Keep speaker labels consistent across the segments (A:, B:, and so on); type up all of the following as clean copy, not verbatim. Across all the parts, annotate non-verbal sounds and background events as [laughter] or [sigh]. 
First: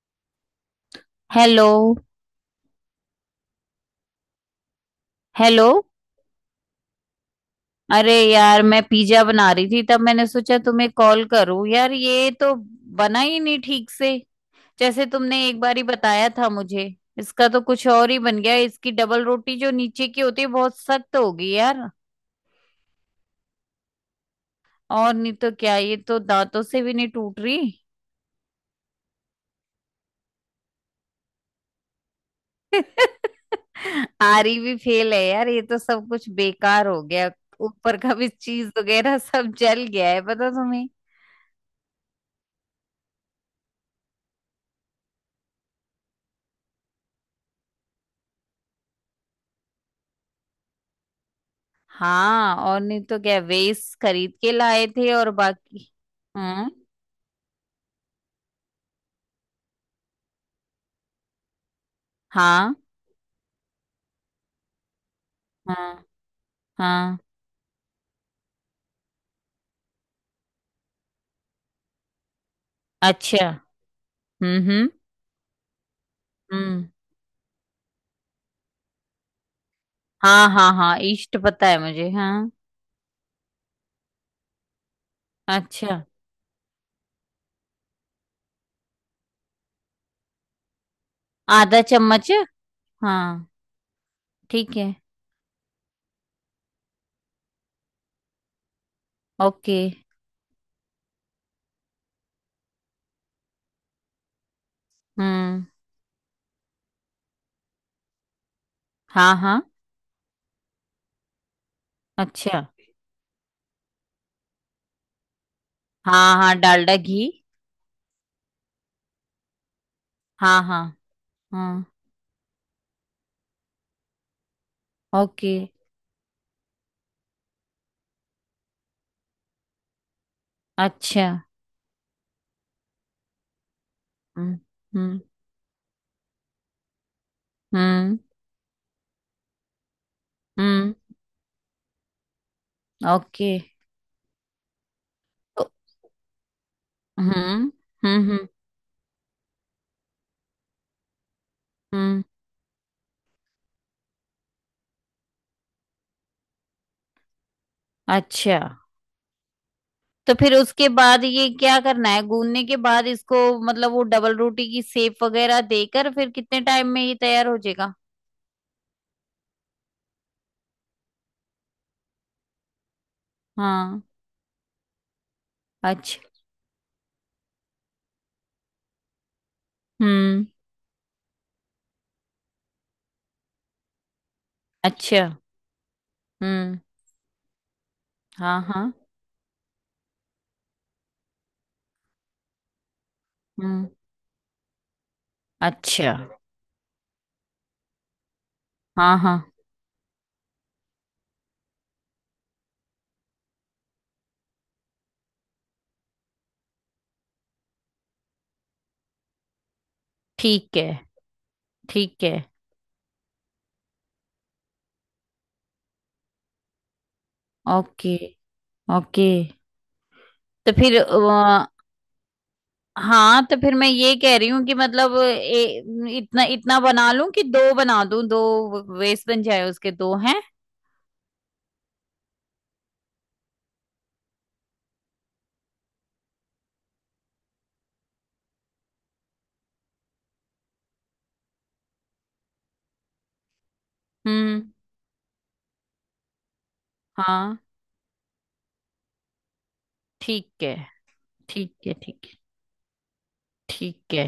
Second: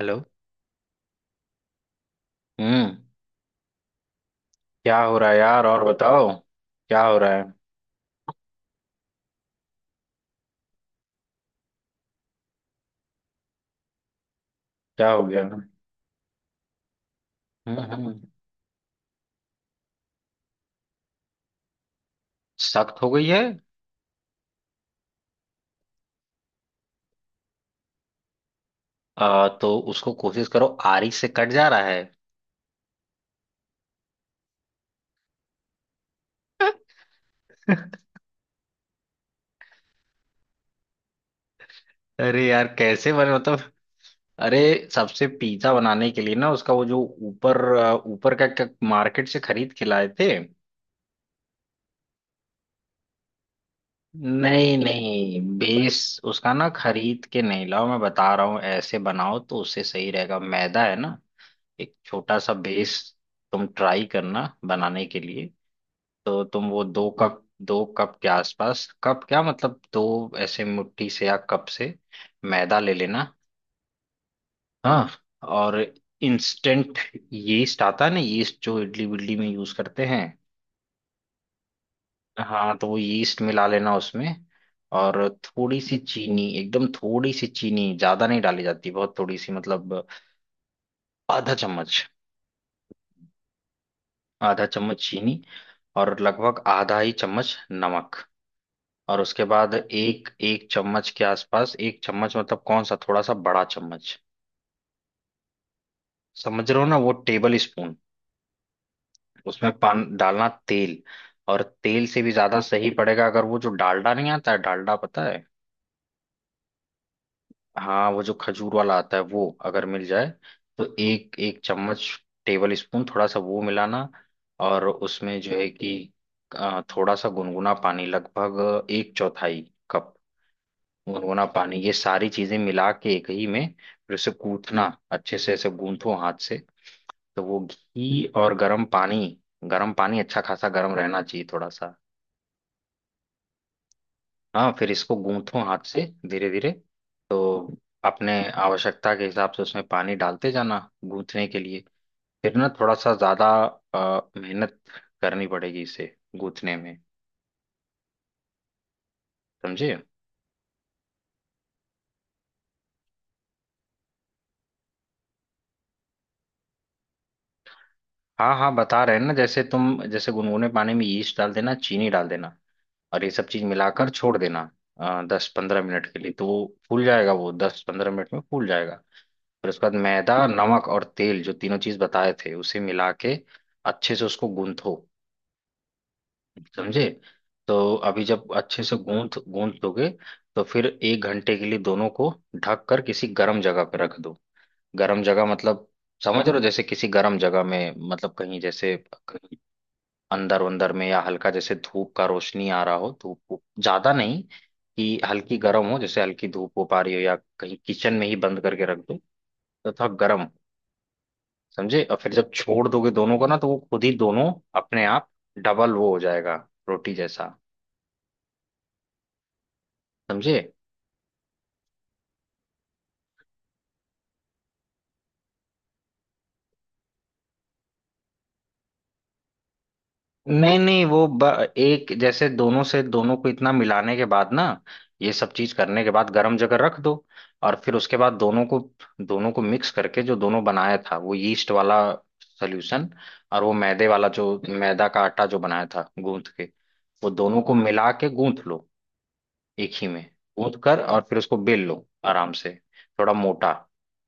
A: Hello.
B: Hello.
A: हम्म। क्या हो रहा है यार
B: हेलो।
A: और बताओ। क्या हो रहा है।
B: अरे यार, मैं पिज्जा बना रही थी तब मैंने सोचा तुम्हें कॉल करूं यार। ये तो बना ही नहीं ठीक से, जैसे
A: क्या हो गया।
B: तुमने एक बार ही बताया था मुझे। इसका तो
A: हम्म,
B: कुछ और ही
A: हम्म,
B: बन गया। इसकी डबल रोटी जो नीचे की होती है बहुत सख्त होगी यार।
A: सख्त हो गई है।
B: और नहीं तो क्या, ये तो दांतों से भी नहीं टूट रही।
A: तो उसको कोशिश करो। आरी से कट जा रहा है।
B: [laughs] आरी भी फेल है यार, ये तो सब कुछ बेकार हो गया। ऊपर का भी चीज वगैरह सब जल गया है, पता तुम्हें।
A: अरे यार कैसे बने मतलब। अरे सबसे पिज्जा बनाने के लिए ना उसका वो जो ऊपर ऊपर मार्केट से खरीद के लाए थे।
B: हाँ, और नहीं तो क्या, वेस्ट खरीद के
A: नहीं
B: लाए थे और
A: नहीं
B: बाकी।
A: बेस उसका ना
B: हम्म।
A: खरीद के नहीं लाओ, मैं बता रहा हूँ ऐसे बनाओ तो उससे सही रहेगा, मैदा है ना। एक छोटा सा
B: हाँ
A: बेस तुम ट्राई करना बनाने के लिए।
B: हाँ
A: तो तुम वो दो
B: हाँ।
A: कप 2 कप के आसपास, कप क्या मतलब दो ऐसे मुट्ठी से या कप से मैदा ले लेना।
B: अच्छा। हम्म।
A: हाँ, और
B: हम्म।
A: इंस्टेंट यीस्ट आता है ना, यीस्ट जो इडली विडली में यूज करते हैं।
B: हाँ हाँ हाँ, ईस्ट पता है मुझे, हाँ।
A: हाँ, तो वो यीस्ट मिला लेना उसमें। और थोड़ी सी
B: अच्छा।
A: चीनी, एकदम थोड़ी सी चीनी, ज्यादा नहीं डाली जाती, बहुत थोड़ी सी मतलब आधा
B: आधा
A: चम्मच।
B: चम्मच। हाँ।
A: आधा
B: ठीक है।
A: चम्मच चीनी और लगभग आधा ही चम्मच नमक। और उसके बाद
B: ओके।
A: एक एक चम्मच के आसपास, 1 चम्मच मतलब कौन सा, थोड़ा सा बड़ा चम्मच,
B: हम्म।
A: समझ रहे हो ना, वो टेबल स्पून।
B: हाँ हाँ।
A: उसमें पान डालना, तेल, और तेल से भी ज्यादा
B: अच्छा।
A: सही पड़ेगा अगर वो जो डालडा नहीं आता है, डालडा पता है।
B: हाँ हाँ, डालडा घी।
A: हाँ, वो जो खजूर वाला आता है, वो अगर मिल जाए
B: हाँ हाँ।
A: तो एक एक
B: हाँ।
A: चम्मच टेबल स्पून थोड़ा सा वो मिलाना। और उसमें जो
B: ओके।
A: है कि थोड़ा सा गुनगुना पानी, लगभग एक चौथाई कप
B: अच्छा।
A: गुनगुना पानी, ये सारी चीजें मिला के एक ही में फिर उसे
B: हम्म
A: कूथना।
B: हम्म।
A: अच्छे से ऐसे गूंथो हाथ से। तो वो
B: हम्म
A: घी और गर्म पानी, गर्म पानी अच्छा खासा गर्म
B: हम्म।
A: रहना चाहिए थोड़ा सा।
B: ओके।
A: हाँ, फिर इसको गूंथो
B: तो-
A: हाथ से धीरे धीरे।
B: हम्म।
A: तो अपने
B: हम्म
A: आवश्यकता के हिसाब से उसमें पानी डालते जाना गूंथने के लिए।
B: हम्म,
A: फिर ना थोड़ा सा ज्यादा मेहनत करनी पड़ेगी इसे गूंथने में,
B: अच्छा।
A: समझे।
B: तो फिर उसके बाद ये क्या करना है, गूंदने के बाद इसको? मतलब वो डबल रोटी की सेप वगैरह देकर फिर कितने टाइम में ये तैयार हो जाएगा?
A: हाँ हाँ, बता रहे हैं ना, जैसे तुम जैसे गुनगुने पानी में यीस्ट डाल देना, चीनी डाल देना, और ये सब चीज
B: हाँ।
A: मिलाकर छोड़ देना 10-15 मिनट के
B: अच्छा।
A: लिए, तो वो फूल जाएगा, वो 10-15 मिनट में फूल जाएगा। फिर उसके बाद
B: हम्म।
A: मैदा, नमक और तेल जो तीनों चीज बताए थे, उसे मिला के अच्छे से उसको गूंथो,
B: अच्छा। हम्म।
A: समझे। तो अभी जब
B: हाँ।
A: अच्छे
B: हाँ।
A: से गूंथ गूंथ दोगे तो फिर 1 घंटे के लिए दोनों को ढक कर किसी गर्म जगह
B: हम्म।
A: पर रख दो। गर्म जगह मतलब,
B: अच्छा।
A: समझ रहे हो, जैसे किसी गर्म जगह में, मतलब कहीं जैसे
B: हाँ हाँ।
A: अंदर, अंदर में, या हल्का जैसे धूप का रोशनी आ रहा हो, ज्यादा नहीं कि हल्की गर्म हो, जैसे हल्की धूप हो पा रही हो, या कहीं किचन में ही बंद करके रख दो तो थोड़ा गर्म हो,
B: ठीक है
A: समझे। और
B: ठीक
A: फिर
B: है।
A: जब छोड़ दोगे दोनों को ना, तो वो खुद ही दोनों अपने आप डबल वो हो जाएगा, रोटी जैसा,
B: ओके ओके।
A: समझे।
B: तो फिर हाँ, तो फिर मैं ये कह रही हूँ कि मतलब इतना इतना बना लूं कि दो बना दूं, दो वेस्ट बन जाए उसके दो हैं।
A: नहीं नहीं वो एक जैसे दोनों से, दोनों को इतना मिलाने के बाद ना, ये सब चीज करने के बाद गर्म जगह रख दो। और फिर उसके बाद दोनों को मिक्स करके, जो दोनों बनाया था वो यीस्ट वाला सोल्यूशन और वो मैदे वाला, जो
B: हम्म।
A: मैदा का आटा जो बनाया था गूंथ के, वो
B: हाँ।
A: दोनों को मिला के गूंथ लो एक ही में।
B: ठीक है
A: गूंथ कर और फिर उसको
B: ठीक
A: बेल
B: है।
A: लो
B: ठीक है
A: आराम से, थोड़ा मोटा।
B: ठीक है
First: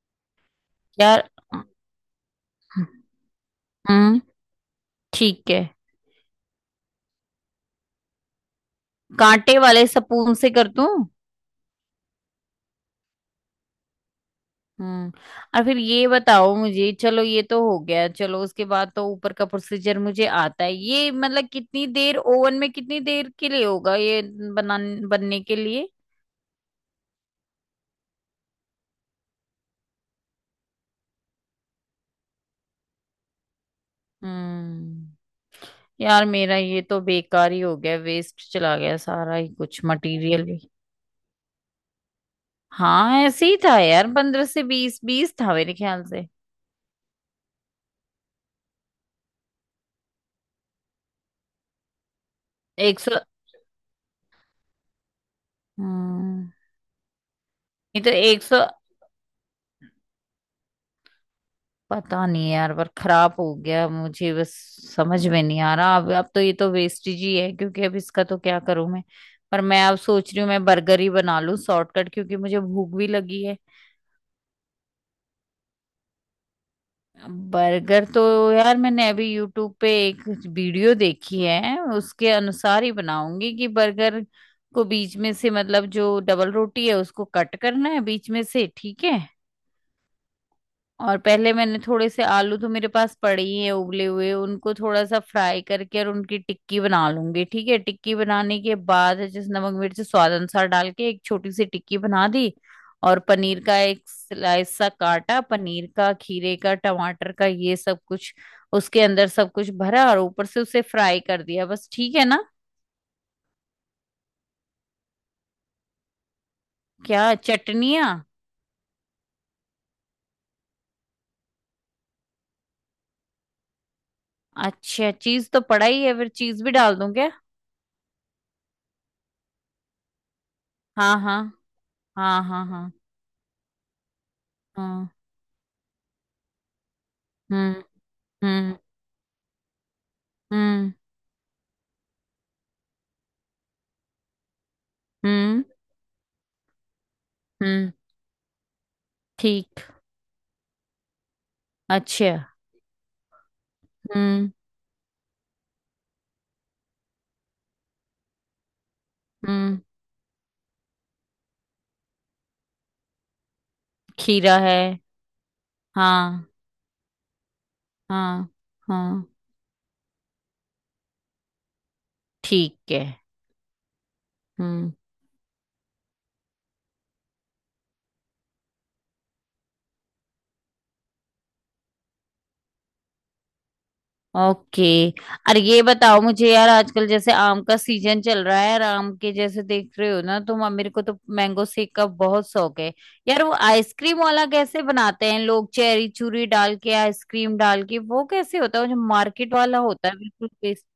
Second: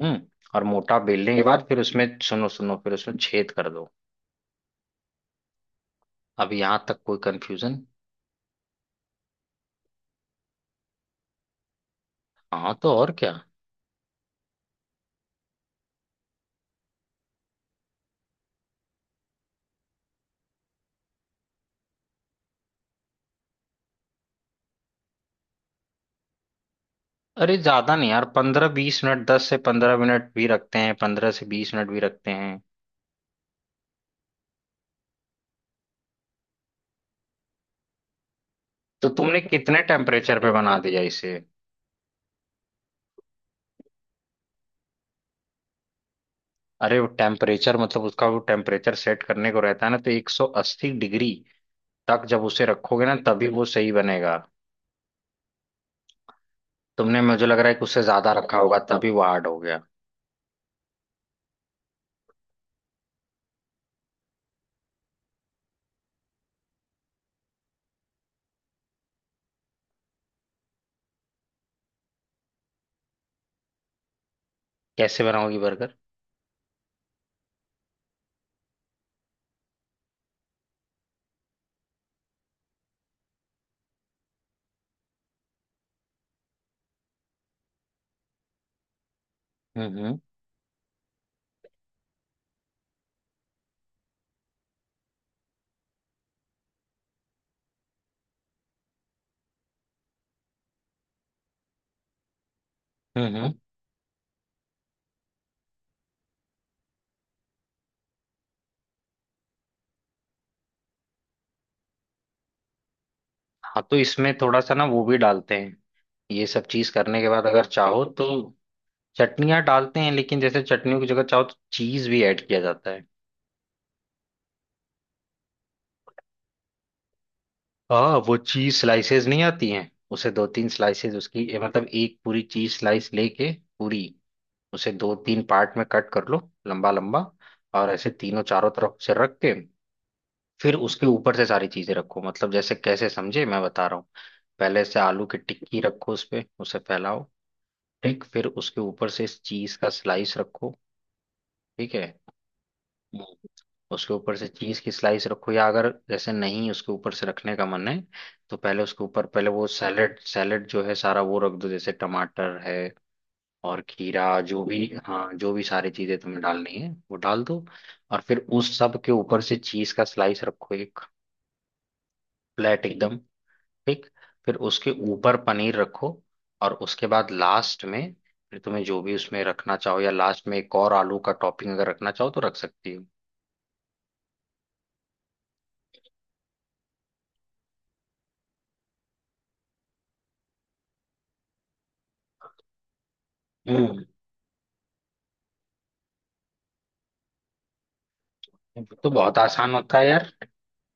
A: हम्म। और मोटा
B: यार।
A: बेलने के बाद फिर उसमें, सुनो सुनो, फिर उसमें छेद कर दो।
B: हम्म। ठीक है।
A: अब यहाँ तक कोई कंफ्यूजन?
B: कांटे वाले सपून से कर दूं?
A: हाँ, तो और क्या।
B: हम्म। और फिर ये बताओ मुझे, चलो ये तो हो गया, चलो उसके बाद तो ऊपर का प्रोसीजर मुझे आता है, ये मतलब कितनी देर ओवन में, कितनी देर के लिए होगा ये बना, बनने के लिए?
A: अरे ज्यादा नहीं यार, 15-20 मिनट, 10 से 15 मिनट भी रखते हैं, 15 से 20 मिनट भी रखते हैं।
B: हम्म। यार मेरा ये तो बेकार ही हो गया, वेस्ट चला गया
A: तो
B: सारा
A: तुमने
B: ही कुछ,
A: कितने टेम्परेचर
B: मटेरियल
A: पे
B: भी।
A: बना दिया इसे?
B: हाँ ऐसे ही था यार, 15 से 20, बीस था मेरे ख्याल से।
A: अरे वो टेम्परेचर मतलब उसका वो टेम्परेचर सेट करने को रहता है ना, तो 180 डिग्री तक जब उसे
B: एक
A: रखोगे ना
B: सौ
A: तभी वो सही बनेगा।
B: हम्म,
A: तुमने, मुझे लग रहा है कि
B: ये
A: उससे
B: तो
A: ज्यादा
B: 100,
A: रखा होगा, तभी वो हार्ड हो गया।
B: पता नहीं यार, पर खराब हो गया मुझे बस। समझ में नहीं आ रहा अब तो ये तो वेस्टेज ही है, क्योंकि अब इसका तो क्या करूं मैं। पर मैं अब सोच रही हूँ मैं बर्गर ही बना लूं शॉर्टकट, क्योंकि मुझे भूख भी लगी है।
A: कैसे बनाओगी बर्गर?
B: बर्गर तो यार, मैंने अभी यूट्यूब पे एक वीडियो देखी है, उसके अनुसार ही बनाऊंगी कि बर्गर को बीच में से, मतलब जो डबल रोटी है उसको कट करना है बीच में से, ठीक है।
A: हम्म, हम्म,
B: और पहले मैंने थोड़े से आलू, तो मेरे पास पड़े ही हैं उबले हुए, उनको थोड़ा सा फ्राई करके और उनकी टिक्की बना लूंगी, ठीक है। टिक्की बनाने के बाद जिस नमक मिर्च स्वाद अनुसार डाल के एक छोटी सी टिक्की बना दी। और
A: हम्म,
B: पनीर का एक स्लाइस सा काटा, पनीर का, खीरे का, टमाटर का, ये सब कुछ उसके अंदर सब कुछ भरा और ऊपर से उसे फ्राई कर दिया, बस। ठीक है ना?
A: हाँ, तो इसमें थोड़ा सा ना वो भी डालते हैं, ये सब चीज करने के
B: क्या
A: बाद अगर चाहो
B: चटनियाँ?
A: तो चटनियाँ डालते हैं, लेकिन जैसे चटनियों की जगह चाहो तो चीज भी ऐड किया जाता है।
B: अच्छा, चीज तो पड़ा ही है, फिर चीज भी डाल दूं क्या?
A: हाँ, वो चीज स्लाइसेस नहीं आती हैं, उसे 2-3 स्लाइसेस
B: हाँ हाँ।
A: उसकी मतलब एक पूरी
B: हाँ हाँ
A: चीज
B: हाँ।
A: स्लाइस लेके पूरी, उसे
B: हाँ।
A: 2-3 पार्ट में कट कर लो, लंबा लंबा।
B: हम्म।
A: और ऐसे तीनों चारों
B: हम्म।
A: तरफ से रख के फिर
B: हम्म
A: उसके ऊपर से सारी चीजें रखो, मतलब जैसे कैसे, समझे, मैं बता रहा हूँ। पहले से आलू की
B: हम्म।
A: टिक्की रखो, उस पे उसे फैलाओ।
B: हम्म।
A: ठीक, फिर उसके ऊपर से इस चीज
B: ठीक।
A: का स्लाइस रखो, ठीक है।
B: अच्छा।
A: हम्म। उसके ऊपर से
B: हम्म
A: चीज की स्लाइस रखो, या अगर जैसे नहीं उसके ऊपर से रखने का मन है तो पहले उसके ऊपर पहले वो
B: हम्म।
A: सैलेड, सैलेड जो है सारा वो रख दो, जैसे टमाटर है और खीरा,
B: खीरा
A: जो
B: है।
A: भी। हाँ, जो भी सारी चीजें तुम्हें
B: हाँ।
A: डालनी है वो डाल दो। और फिर
B: हाँ
A: उस सब के
B: हाँ।
A: ऊपर से चीज का स्लाइस रखो एक,
B: ठीक
A: प्लेट
B: है।
A: एकदम, ठीक। फिर उसके
B: हम्म।
A: ऊपर पनीर रखो और उसके बाद लास्ट में, फिर तुम्हें जो भी उसमें रखना चाहो, या लास्ट में एक और आलू का टॉपिंग अगर रखना चाहो तो रख सकती हो।
B: ओके। अरे ये बताओ मुझे यार, आजकल जैसे आम का सीजन चल रहा है और आम के जैसे देख रहे हो ना तुम, अब मेरे को तो मैंगो शेक का बहुत शौक है यार। वो
A: हम्म।
B: आइसक्रीम वाला कैसे बनाते हैं लोग, चेरी चूरी डाल के आइसक्रीम डाल के, वो कैसे होता
A: वो
B: है वो जो
A: तो बहुत
B: मार्केट
A: आसान
B: वाला
A: होता है
B: होता है
A: यार,
B: बिल्कुल टेस्ट?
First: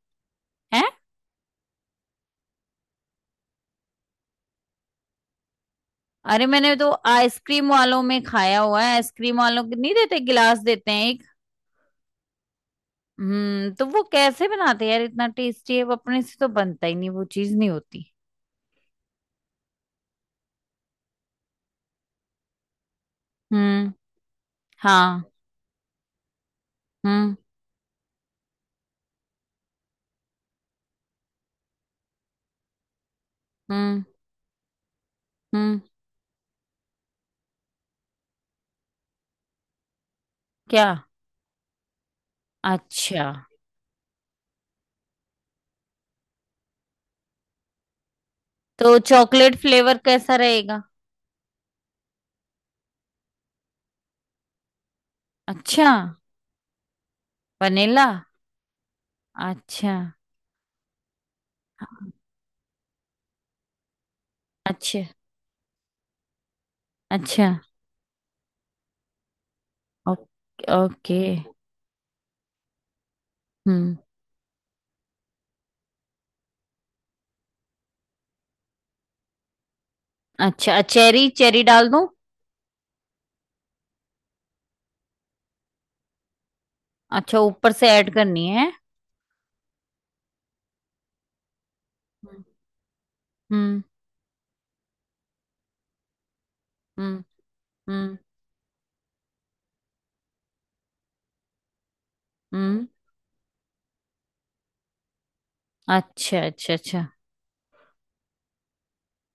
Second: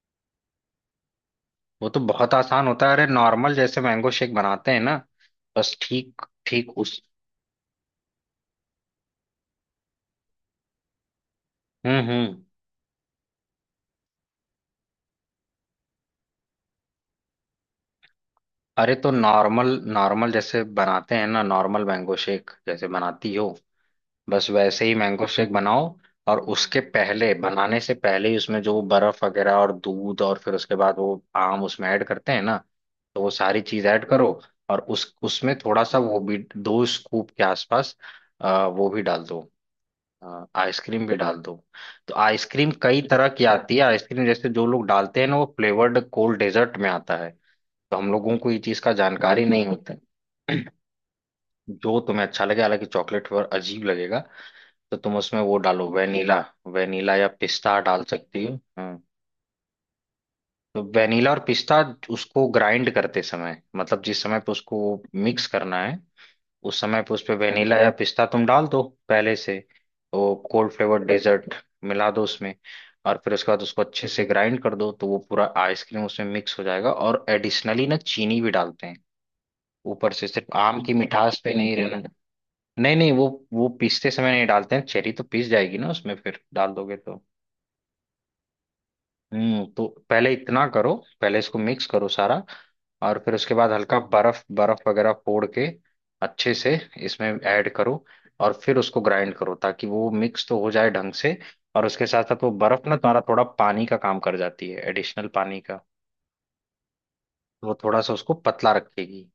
A: वो तो बहुत आसान होता है, अरे नॉर्मल जैसे मैंगो शेक बनाते हैं ना, बस ठीक
B: अरे मैंने
A: ठीक
B: तो
A: उस।
B: आइसक्रीम वालों में खाया हुआ है, आइसक्रीम वालों के, नहीं देते गिलास, देते हैं एक।
A: हम्म, हम्म।
B: हम्म, तो वो कैसे बनाते हैं यार, इतना टेस्टी है वो, अपने से तो बनता ही नहीं, वो चीज नहीं होती।
A: अरे, तो नॉर्मल, नॉर्मल जैसे बनाते हैं ना, नॉर्मल मैंगो शेक जैसे बनाती हो,
B: हम्म।
A: बस वैसे ही
B: हाँ।
A: मैंगो शेक बनाओ। और उसके पहले,
B: हम्म।
A: बनाने से पहले ही उसमें जो बर्फ वगैरह और दूध, और फिर उसके बाद वो आम उसमें ऐड करते हैं ना, तो वो सारी चीज
B: हम्म।
A: ऐड करो। और उस उसमें
B: हम्म।
A: थोड़ा सा वो भी, 2 स्कूप के आसपास वो भी डाल दो। हाँ,
B: क्या?
A: आइसक्रीम भी डाल दो। तो आइसक्रीम कई
B: अच्छा,
A: तरह की आती है, आइसक्रीम जैसे जो लोग डालते हैं ना वो फ्लेवर्ड कोल्ड डेजर्ट में आता है। तो हम लोगों को ये चीज़ का
B: तो
A: जानकारी
B: चॉकलेट
A: नहीं होता।
B: फ्लेवर कैसा रहेगा?
A: [clears throat] जो तुम्हें अच्छा लगे, हालांकि चॉकलेट फ्लेवर अजीब लगेगा। तो तुम उसमें वो डालो,
B: अच्छा,
A: वेनिला, वेनिला या पिस्ता डाल
B: वनीला।
A: सकती हो। हाँ,
B: अच्छा।
A: तो वेनिला और पिस्ता, उसको ग्राइंड करते समय, मतलब जिस समय पे उसको
B: अच्छा।
A: मिक्स करना है, उस समय पे उस पे
B: अच्छा।
A: वेनिला या पिस्ता तुम डाल दो पहले से।
B: ओके
A: वो कोल्ड फ्लेवर
B: ओके।
A: डेजर्ट मिला दो उसमें। और फिर उसके बाद उसको
B: हम्म।
A: अच्छे से ग्राइंड कर दो, तो वो पूरा आइसक्रीम उसमें मिक्स हो जाएगा। और एडिशनली ना चीनी भी डालते हैं ऊपर से, सिर्फ
B: अच्छा।
A: आम की
B: चेरी
A: मिठास पे
B: चेरी
A: नहीं [laughs]
B: डाल दूं?
A: रहना। नहीं नहीं, वो पीसते समय नहीं डालते हैं, चेरी तो पीस जाएगी ना उसमें, फिर डाल दोगे तो।
B: अच्छा, ऊपर से ऐड करनी है।
A: हम्म, तो पहले इतना करो, पहले इसको मिक्स करो सारा।
B: हम्म।
A: और फिर उसके बाद
B: हम्म
A: हल्का बर्फ, बर्फ वगैरह फोड़ के अच्छे से
B: हम्म।
A: इसमें ऐड करो,
B: हम्म
A: और फिर उसको ग्राइंड करो ताकि वो मिक्स तो हो जाए ढंग से। और उसके साथ साथ वो बर्फ
B: हम्म।
A: ना तुम्हारा थोड़ा पानी का काम कर जाती है, एडिशनल पानी का।
B: अच्छा अच्छा अच्छा।
A: तो वो थोड़ा सा उसको पतला रखेगी।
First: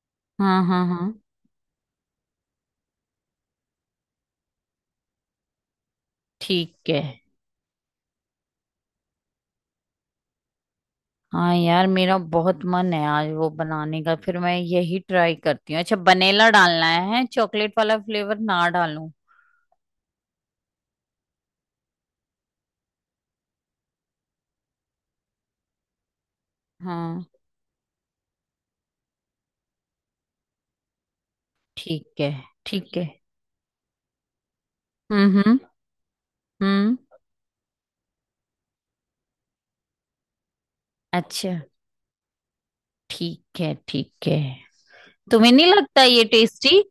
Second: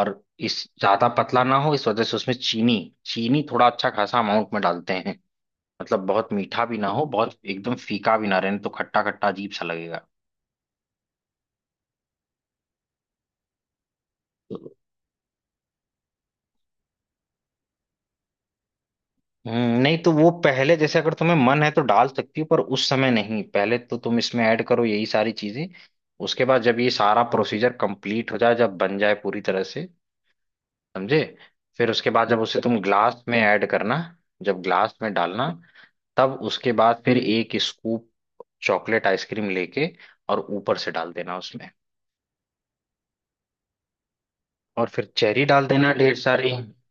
A: और
B: हाँ
A: इस
B: हाँ हाँ।
A: ज्यादा पतला ना हो, इस वजह से उसमें चीनी चीनी थोड़ा अच्छा खासा अमाउंट में डालते हैं, मतलब बहुत मीठा भी ना
B: ठीक है।
A: हो, बहुत एकदम फीका भी ना रहे, नहीं तो खट्टा खट्टा अजीब सा लगेगा।
B: हाँ यार, मेरा बहुत मन है आज वो बनाने का, फिर मैं यही ट्राई करती हूँ। अच्छा, वनीला डालना है, चॉकलेट वाला फ्लेवर ना डालूं?
A: नहीं तो वो पहले जैसे, अगर तुम्हें मन है तो डाल सकती हो, पर उस समय नहीं, पहले तो तुम इसमें ऐड करो यही सारी चीजें। उसके बाद जब ये सारा
B: हाँ।
A: प्रोसीजर कंप्लीट हो जाए, जब बन जाए पूरी तरह से, समझे। फिर उसके
B: ठीक
A: बाद
B: है
A: जब उसे, अच्छा, तुम
B: ठीक है।
A: ग्लास में ऐड करना। जब ग्लास में डालना,
B: हम्म।
A: तब उसके
B: हम्म।
A: बाद फिर 1 स्कूप चॉकलेट आइसक्रीम लेके, और ऊपर से डाल देना
B: अच्छा।
A: उसमें।
B: ठीक है ठीक है।
A: और फिर चेरी
B: तुम्हें नहीं
A: डाल देना
B: लगता
A: ढेर
B: ये
A: सारी।
B: टेस्टी?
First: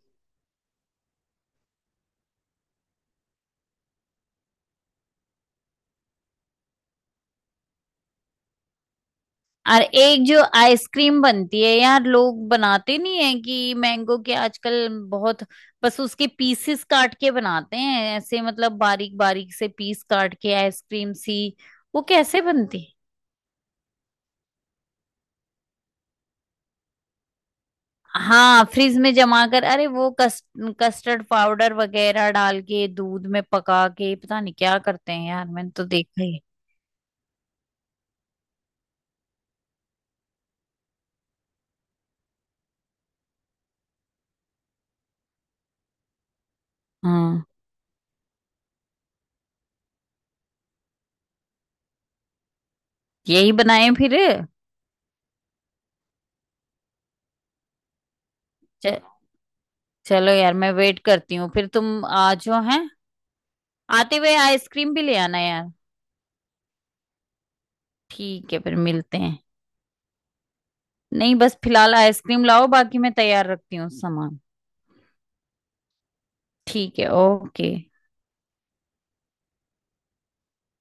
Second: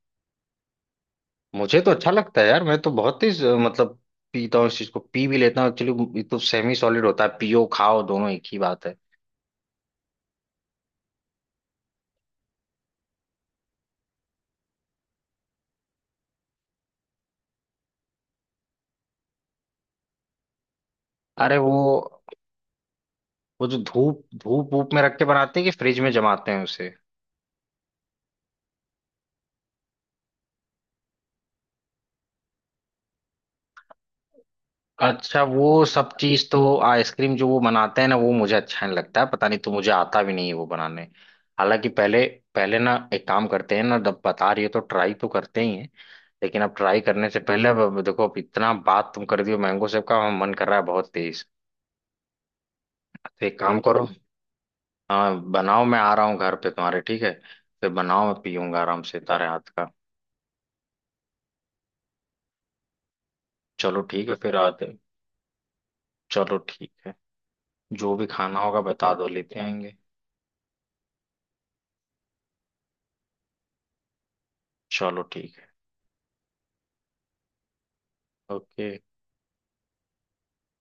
A: मुझे तो अच्छा लगता है यार, मैं तो बहुत ही मतलब पीता हूँ इस चीज को, पी भी लेता हूँ एक्चुअली, ये तो सेमी सॉलिड होता है, पियो खाओ दोनों एक ही बात है।
B: और एक जो आइसक्रीम बनती है यार, लोग बनाते नहीं है कि मैंगो के, आजकल बहुत। बस उसके पीसेस काट के बनाते हैं ऐसे, मतलब बारीक बारीक से पीस काट के आइसक्रीम सी।
A: अरे, वो
B: वो कैसे बनती है?
A: वो जो धूप धूप वूप में रख के बनाते हैं कि फ्रिज में जमाते हैं उसे,
B: हाँ, फ्रिज में जमा कर, अरे वो कस्टर्ड पाउडर वगैरह डाल के दूध में पका के, पता नहीं क्या करते हैं
A: अच्छा
B: यार, मैंने
A: वो
B: तो
A: सब
B: देखा ही है।
A: चीज तो, आइसक्रीम जो वो बनाते हैं ना वो मुझे अच्छा नहीं लगता है, पता नहीं, तो मुझे आता भी नहीं है वो बनाने। हालांकि पहले, पहले ना एक काम करते हैं ना, जब बता रही हो तो ट्राई तो करते ही हैं। लेकिन अब ट्राई करने से
B: हाँ,
A: पहले, अब देखो, अब इतना बात तुम कर दियो मैंगो सेब का, हम मन कर रहा है बहुत तेज। तो
B: यही
A: एक काम
B: बनाए
A: करो,
B: फिर।
A: हाँ बनाओ, मैं आ रहा हूँ घर पे तुम्हारे, ठीक है। फिर बनाओ, मैं पीऊंगा
B: च,
A: आराम से तारे हाथ का।
B: चलो यार, मैं वेट करती हूँ, फिर तुम आ जाओ, हैं।
A: चलो
B: आते
A: ठीक है,
B: हुए
A: फिर आते
B: आइसक्रीम
A: हैं।
B: भी ले आना यार।
A: चलो ठीक है, जो भी
B: ठीक है,
A: खाना
B: फिर
A: होगा बता
B: मिलते
A: दो,
B: हैं।
A: लेते आएंगे।
B: नहीं, बस फिलहाल आइसक्रीम लाओ, बाकी मैं तैयार रखती हूँ सामान।
A: चलो ठीक है,
B: ठीक है। ओके।
A: ओके।